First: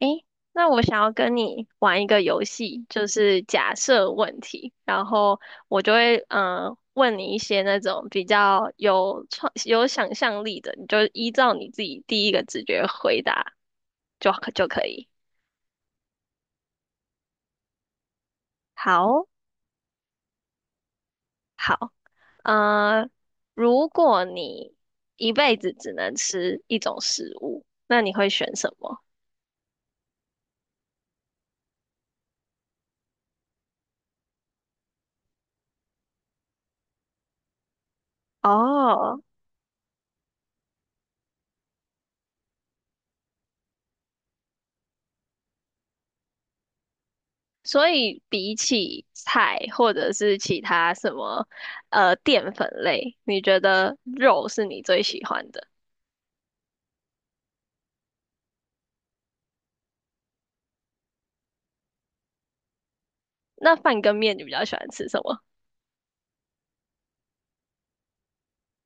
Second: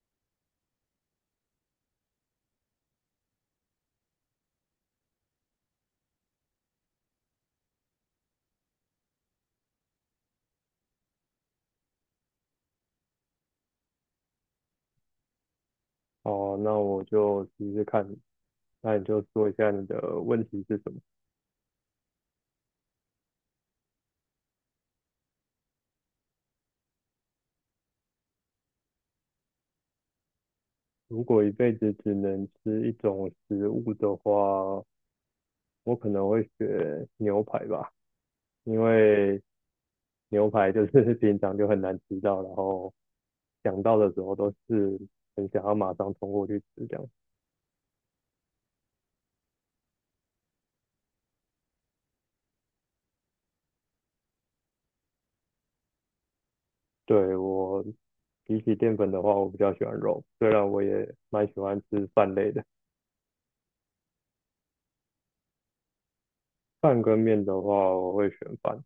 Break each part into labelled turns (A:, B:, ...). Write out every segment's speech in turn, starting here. A: 诶，那我想要跟你玩一个游戏，就是假设问题，然后我就会问你一些那种比较有创有想象力的，你就依照你自己第一个直觉回答就可以。
B: 哦，那我就试试看。那你就
A: 好，
B: 说一下你的问题是什么？
A: 好，呃，如果你一辈子只能吃一种食物，那你会选什么？
B: 如果一辈子只能吃一种食物的话，我可能会选牛排吧，因
A: 哦，
B: 为牛排就是 平常就很难吃到，然后想到的时候都是很想要马上冲过去吃这样。
A: 所以比起菜或者是其他什么淀粉类，你觉得肉是你最喜欢的？
B: 对，我比起淀粉的话，我比较喜欢肉，虽然我也蛮喜欢吃饭类的。
A: 那饭跟面你比较喜欢吃什么？
B: 饭跟面的话，我会选饭。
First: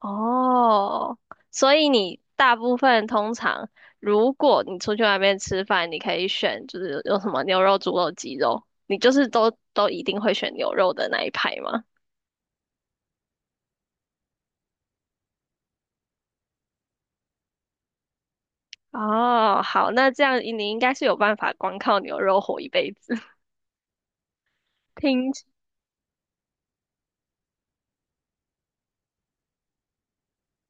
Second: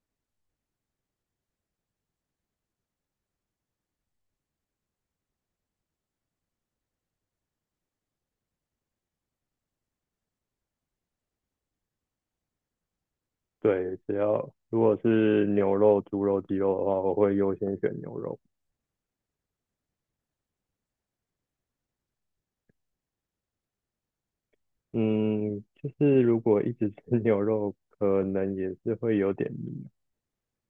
A: 哦，所以你大部分通常，如果你出去外面吃饭，你可以选就是有什么牛肉、猪肉、鸡肉，你就是都一定会选牛肉的那一排吗？
B: 对，只要如果是牛肉、猪肉、鸡肉的话，我会优先选牛肉。
A: 哦，好，那这样你应该是有办法光靠牛肉活一辈子。听
B: 嗯，就是如果一直吃 牛肉，可能也是会有点腻。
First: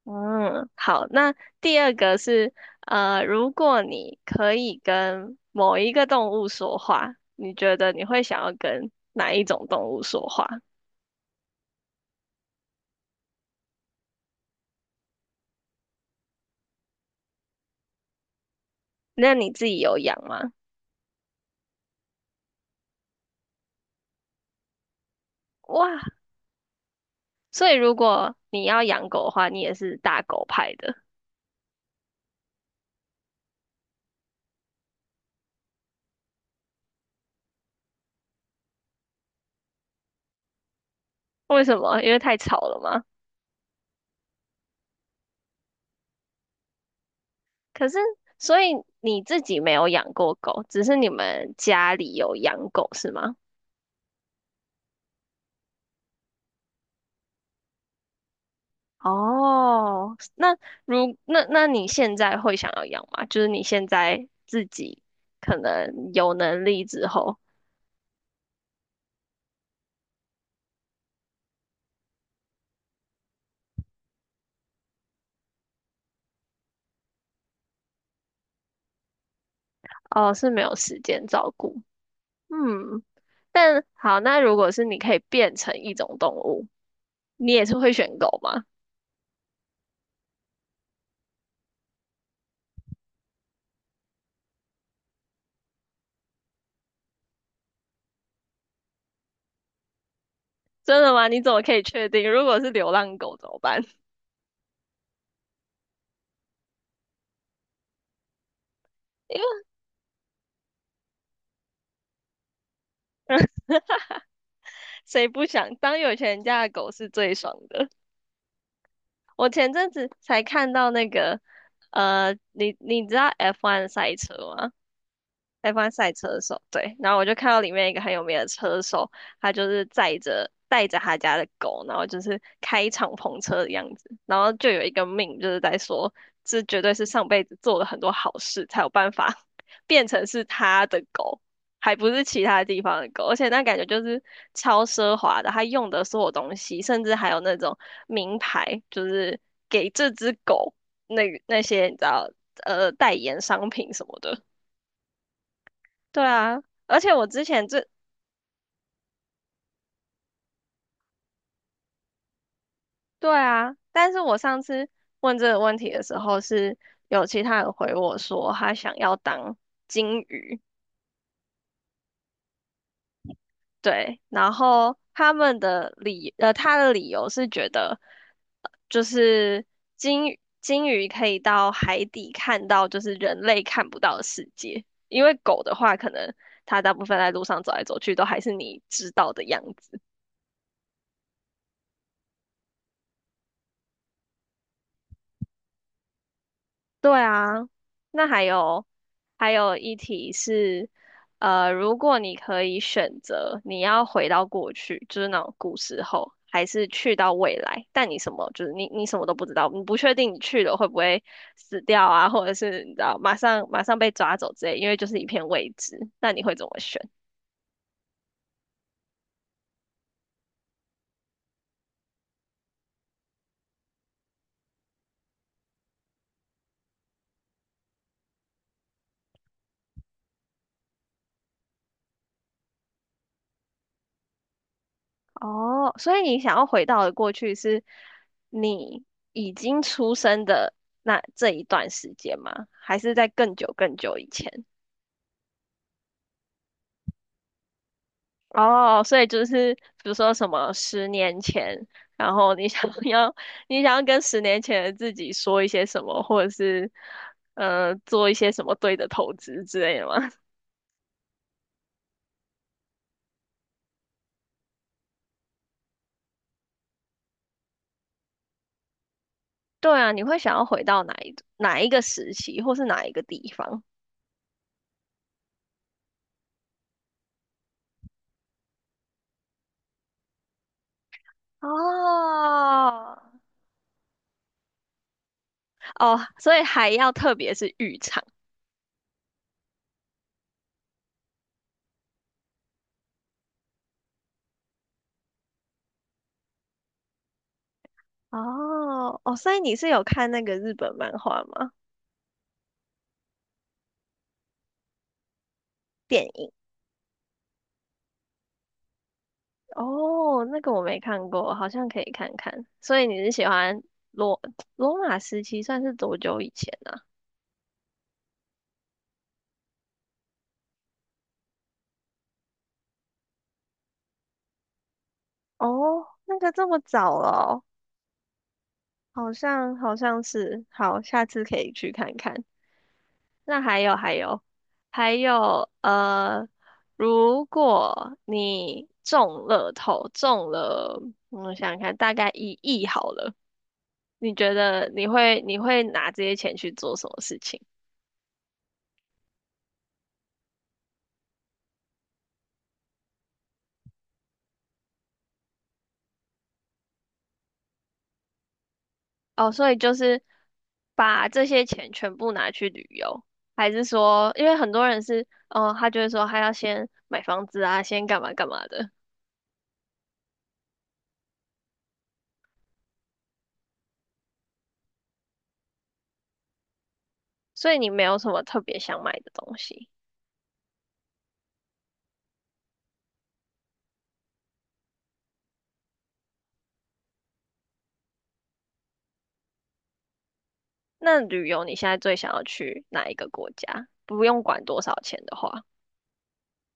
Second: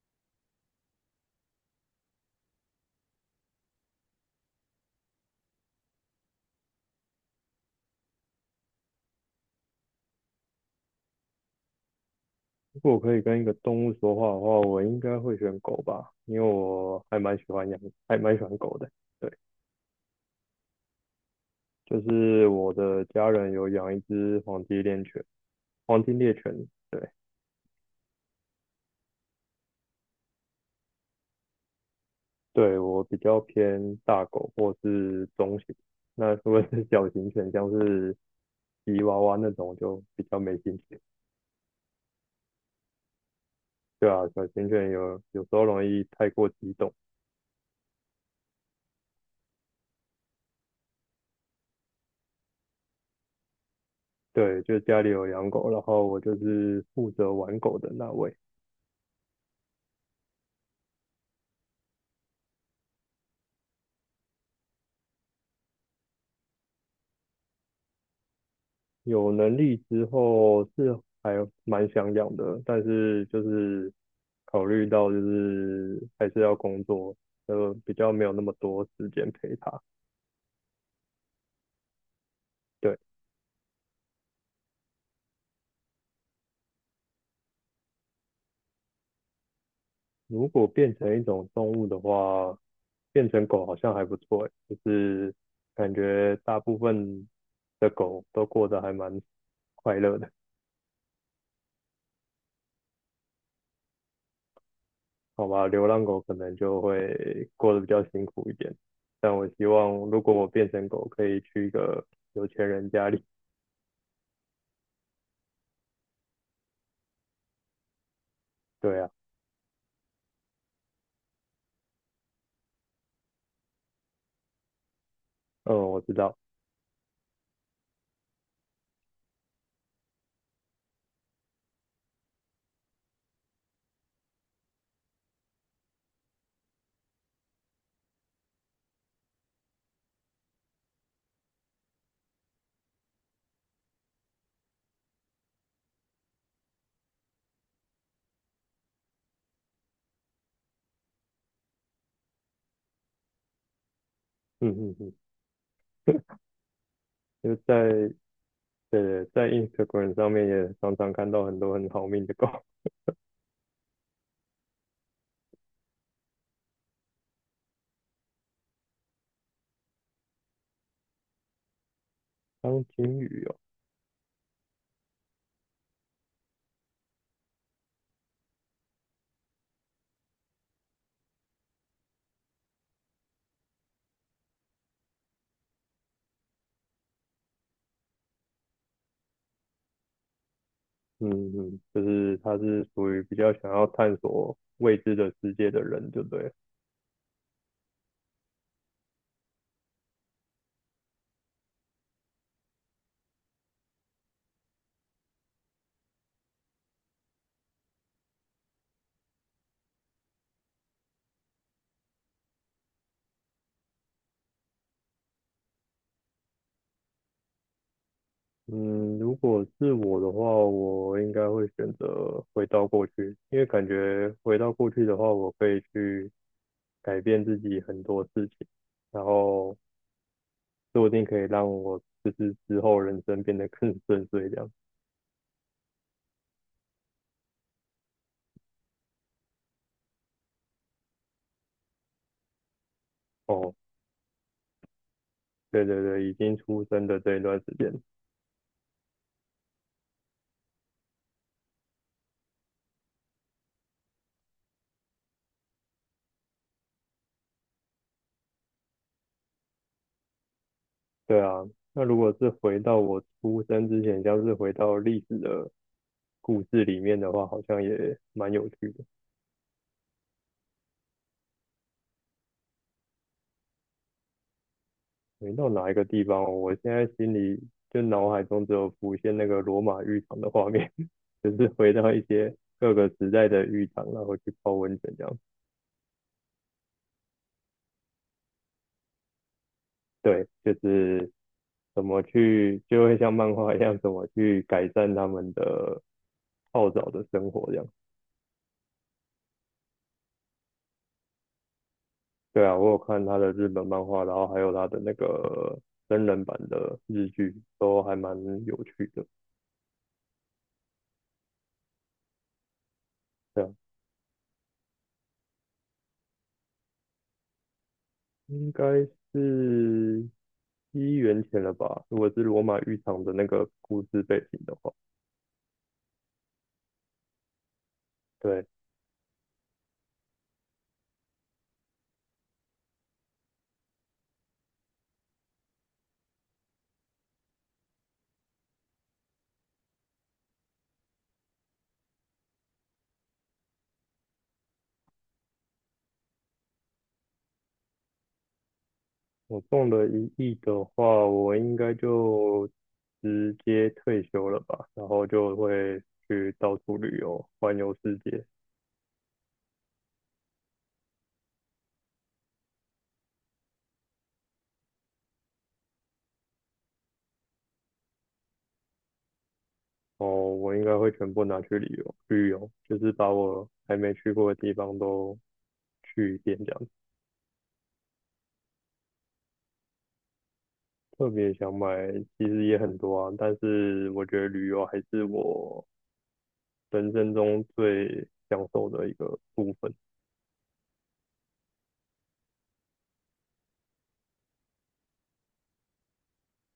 A: 嗯，好，那第二个是，如果你可以跟某一个动物说话，你觉得你会想要跟哪一种动物说话？
B: 如果我可以跟一个动物说话的话，我应该会选狗吧，因为我还蛮喜欢养，还蛮喜欢狗的。对，
A: 那你自己有养吗？
B: 就是我的家人有养一只黄金猎犬，
A: 哇，
B: 黄金猎犬。对，
A: 所以如果你要养狗的话，你也是大狗派的，
B: 对，我比较偏大狗或是中型，那如果是小型犬，像是吉娃娃那种就比较没兴趣。
A: 为什么？因为太吵了吗？
B: 对啊，小型犬有时候容易太过激动。
A: 可是，所以你自己没有养过狗，只是你们家里有养狗，是吗？
B: 对，就家里有养狗，然后我就是负责玩狗的那位。
A: 哦，那那你现在会想要养吗？就是你现在自己可能有能力之后，
B: 有能力之后是还蛮想养的，但是就是考虑到就是还是要工作，比较没有那么多时间陪它。
A: 哦，是没有时间照顾。
B: 对。
A: 嗯，但好，那如果是你可以变成一种动物，你也是会选狗吗？
B: 如果变成一种动物的话，变成狗好像还不错欸就是感觉大部分的狗都过得还蛮快乐的，
A: 真的吗？你怎么可以确定？如果是流浪狗怎么办？
B: 好吧？流浪狗可能就会过得比较辛苦一点，但
A: 因
B: 我
A: 为
B: 希望如果我变成狗，可以去一个有钱人家里。
A: 谁不想当有钱人家的狗是最爽的。
B: 对啊，
A: 我前阵子才看到那个，你知道 F1 赛车吗？
B: 嗯，
A: F1
B: 我
A: 赛
B: 知道，
A: 车手，对。然后我就看到里面一个很有名的车手，他就是载着带着他家的狗，然后就是开敞篷车的样子。然后就有一个命，就是在说，这绝对是上辈子做了很多好事才有办法 变成是他的狗，还不是其他地方的狗。而且那感觉就是超奢华的，他用的所有东西，甚至还有那种名牌，就是给这只狗那那些你知道代言商品什么的。
B: 嗯嗯嗯，
A: 对啊，而且我之
B: 就
A: 前这，
B: 在对在 Instagram 上面也常常看到很多很好命的狗，
A: 对啊，但是我上次问这个问题的时候，是有其他人回我说他想要当金鱼，
B: 当金鱼哦。
A: 对，然后他们的理，他的理由是觉得，就是金鱼可以到海底看到就是人类看不到的世界，因为狗的话，可能它大部分在路上走来走去都还是你知道的样子。
B: 嗯嗯，就是他是属于比较想要探索未知的世界的人，对不对了
A: 对啊，那还有还有一题是，如果你可以选择，你要回到过去，就是那种古时候，还是去到未来，但你什么就是你什么都不知道，你不确定你去了会不会死掉啊，或者是你知道马上被抓走之类，因为就是一片未知，那你会怎么选？
B: 嗯，如果是我的话，我应该会选择回到过去，因为感觉回到过去的话，我可以去改变自己很多事情，然后说不定可以让我就是之后人生变得更顺遂这样。
A: 哦，所以你想要回到的过去是你已经出生的那这一段时间吗？还是在更久
B: 哦，
A: 更久以前？
B: 对，已经出生的这一段时间，
A: 哦，所以就是比如说什么十年前，然后你想 要你想要跟十年前的自己说一些什么，或者是做一些什么对的投资之类的吗？
B: 对啊。那如果是回到我出生之前，像是回到历史的故事里面的话，好像也蛮有趣的。
A: 对啊，你会想要回到哪一个时期，或是哪一个地方？
B: 没到哪一个地方哦我现在心里就脑海中只有浮现那个罗马浴场的画面，就是回到一些各个
A: 哦
B: 时代的浴场，然后去泡温泉这样。
A: 哦，所以还要特别是浴场
B: 对，就是怎么去，就会像漫画一样，怎么去改善他们的泡澡的生活这样。
A: 哦哦，所以你是有看那个日本漫画吗？
B: 对啊，我有看他的日本漫画，然后还有他的那个
A: 电
B: 真人
A: 影？
B: 版的日剧，都还蛮有趣的。
A: 哦，那个我没看过，好像可以看看。所以你是喜
B: 这样
A: 欢罗罗马时期，算是多久以前呢
B: 应该是七元钱了吧？如果是罗马浴场的那个故事背景的话，
A: 啊？哦，那个这么早了
B: 对，
A: 哦好像好像是。好，下次可以去看看。那还有如果你中了，我想想看，大概1亿好了，你觉得你会拿这些钱去做什么事情？
B: 我中了1亿的话，我应该就直接退休了吧，然后就会去到处旅游，环游世界。
A: 哦，所以就是把这些钱全部拿去旅游，还是说，因为很多人是，哦，他就会说他要先买房子啊，先干嘛干嘛的，
B: 哦，我应该会全部拿去旅游，旅游就是把我还没去过的地方都去一遍这样子
A: 所以你没有什么特别想买的东西。
B: 特别想买，其实也很多啊，但是我觉得旅游还是我人生中最享受的一个部分。
A: 那旅游你现在最想要去哪一个国家？不用管多少钱的话，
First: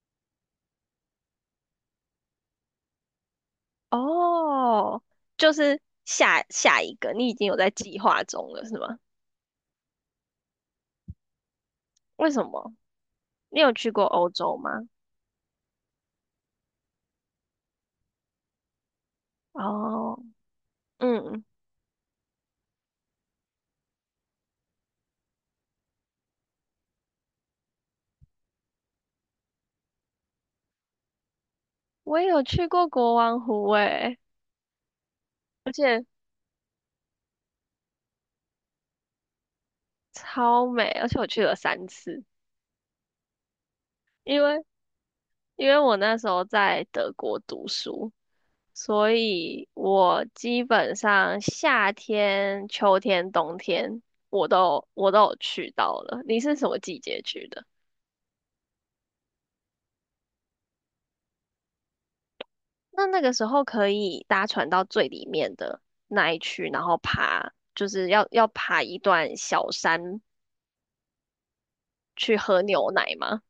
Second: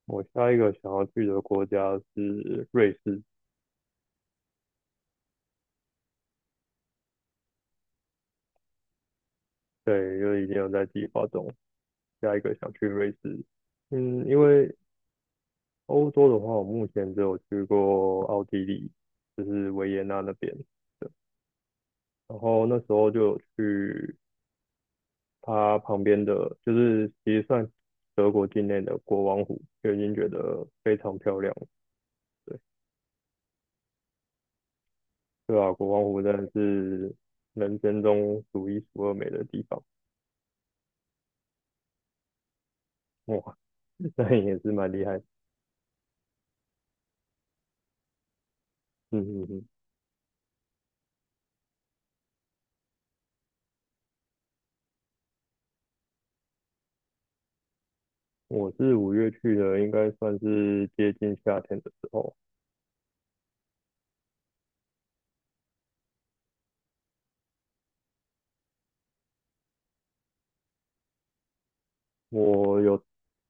B: 我下一个想要去的国家是瑞士，
A: 哦，就是下下一个，你已经有在计划中了，是吗？
B: 对，因为已经有在计划中，
A: 为
B: 下一
A: 什
B: 个想
A: 么？
B: 去瑞士。
A: 你有去过
B: 嗯，
A: 欧
B: 因
A: 洲
B: 为
A: 吗？
B: 欧洲的话，我目前只有去过奥地利，就是维也
A: 哦，
B: 纳那边。对，
A: 嗯，
B: 然后那时候就有去它旁边的，就是其实算德国境内的国王湖，就已经觉得非常漂亮了
A: 我也有
B: 对，
A: 去过国王湖，诶。
B: 对
A: 而
B: 啊，国王
A: 且。
B: 湖真的是人生中数一数二美的地方，
A: 超美，而且我去了3次，
B: 哇，那
A: 因
B: 也
A: 为
B: 是蛮厉害的
A: 因为我那时候在德国读书，所
B: 嗯嗯嗯。
A: 以我基本上夏天、秋天、冬天我都有去到了。你是什么季节去的？
B: 我是五月去的，应该算是接近夏天的时候。
A: 那那个时候可以搭船到最里面的那一区，然后爬，就是要爬一段小山去喝
B: 我
A: 牛
B: 有，
A: 奶吗？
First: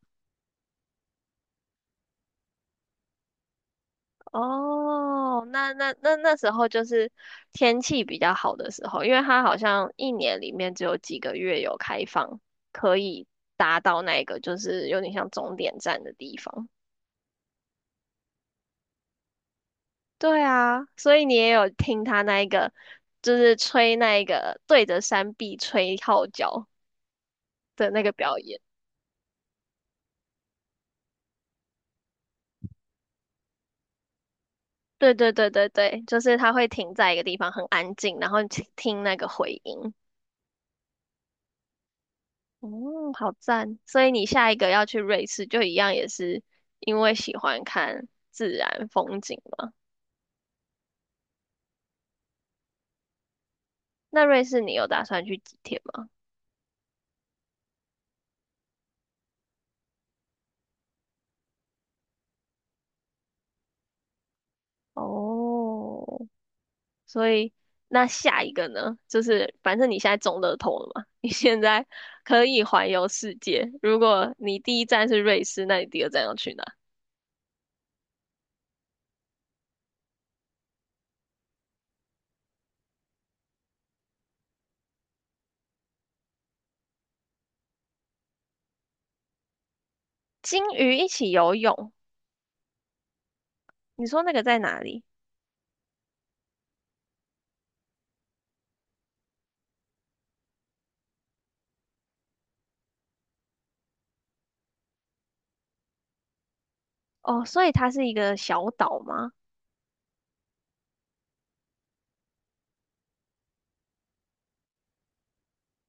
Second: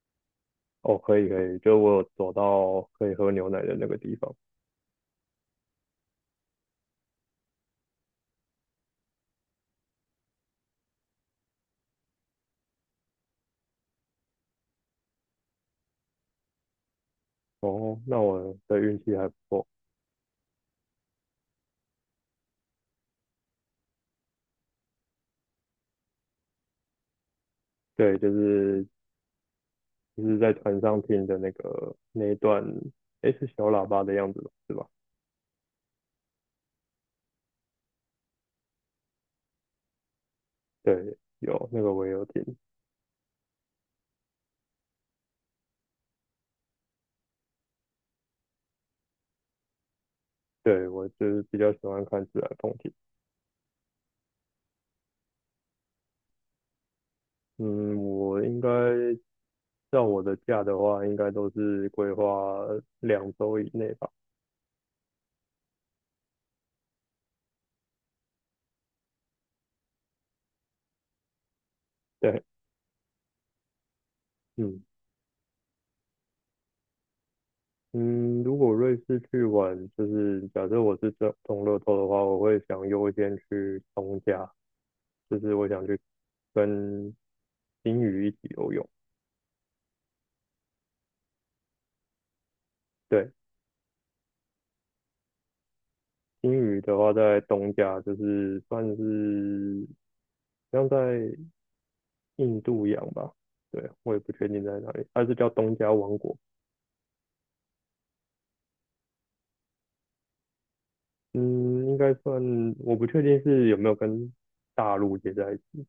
B: 哦，可以可以，就我有走到可以喝牛奶的那个地方。
A: 哦，那那时候就是天气比较好的时候，因为它好像一年里面只有几个月有开放，可以达到那个就是有点像终点站的地方。
B: 哦，那我的运气还不错。
A: 对啊，所以你也有听他那一个，就是吹那一个对着山壁吹号角的那个
B: 对，就
A: 表演。
B: 是就是在船上听的那个那一段，诶，是小喇叭的样子吧？是吧？
A: 对对对对对，就是他会停在一个地方很安静，然后听听那个回音。
B: 对，有那个我也有听。
A: 哦，好赞！所以你下一个要去瑞士，就一样也是因为喜欢看自然风景嘛？
B: 对，我就是比较喜欢看自然风景。
A: 那瑞士你有打算去几天吗？
B: 嗯，我应该照我的假的话，应该都是规划2周以内吧。
A: 哦，所以那下一个呢？就是反正你现在中乐透了嘛，你现在
B: 对，
A: 可以环游世界。如果你第
B: 嗯。
A: 一站是瑞士，那你第二站要去哪？
B: 嗯，如果瑞士去玩，就是假设我是中乐透的话，我会想优先去东加，就是我想去跟金鱼一起游泳。
A: 鲸鱼一起游泳，
B: 对，
A: 你说那个在哪里？
B: 金鱼的话在东加，就是算是像在印度洋吧。对，我也不确定在哪里，它是叫东加王国。
A: 哦，所以它是一个小岛吗？
B: 嗯，应该算，我不确定是有没有跟大陆接在一起。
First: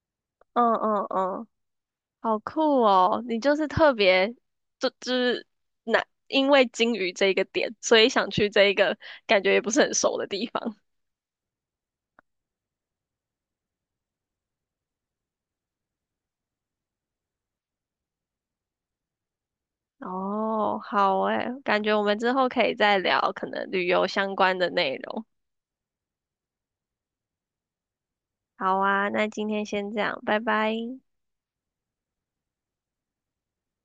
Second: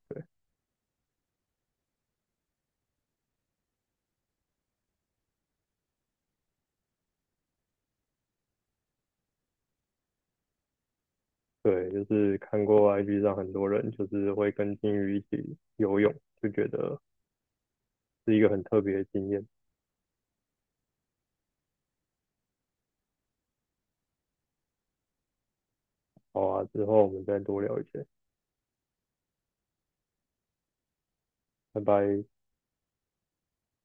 A: 嗯嗯嗯。好酷哦！你就是特别，就是那因为金鱼这一个点，所以想去这一个感觉也不是很熟的地方。
B: 对，就是看过 IG 上很多人就是会跟金鱼一起游泳，就觉得是一个很特别的经验。
A: 哦，好诶，感觉我们之后可以再聊可能旅游相关的内容。
B: 好啊，之后我们再多聊一些，
A: 好啊，那今天先这样，拜拜。
B: 拜拜。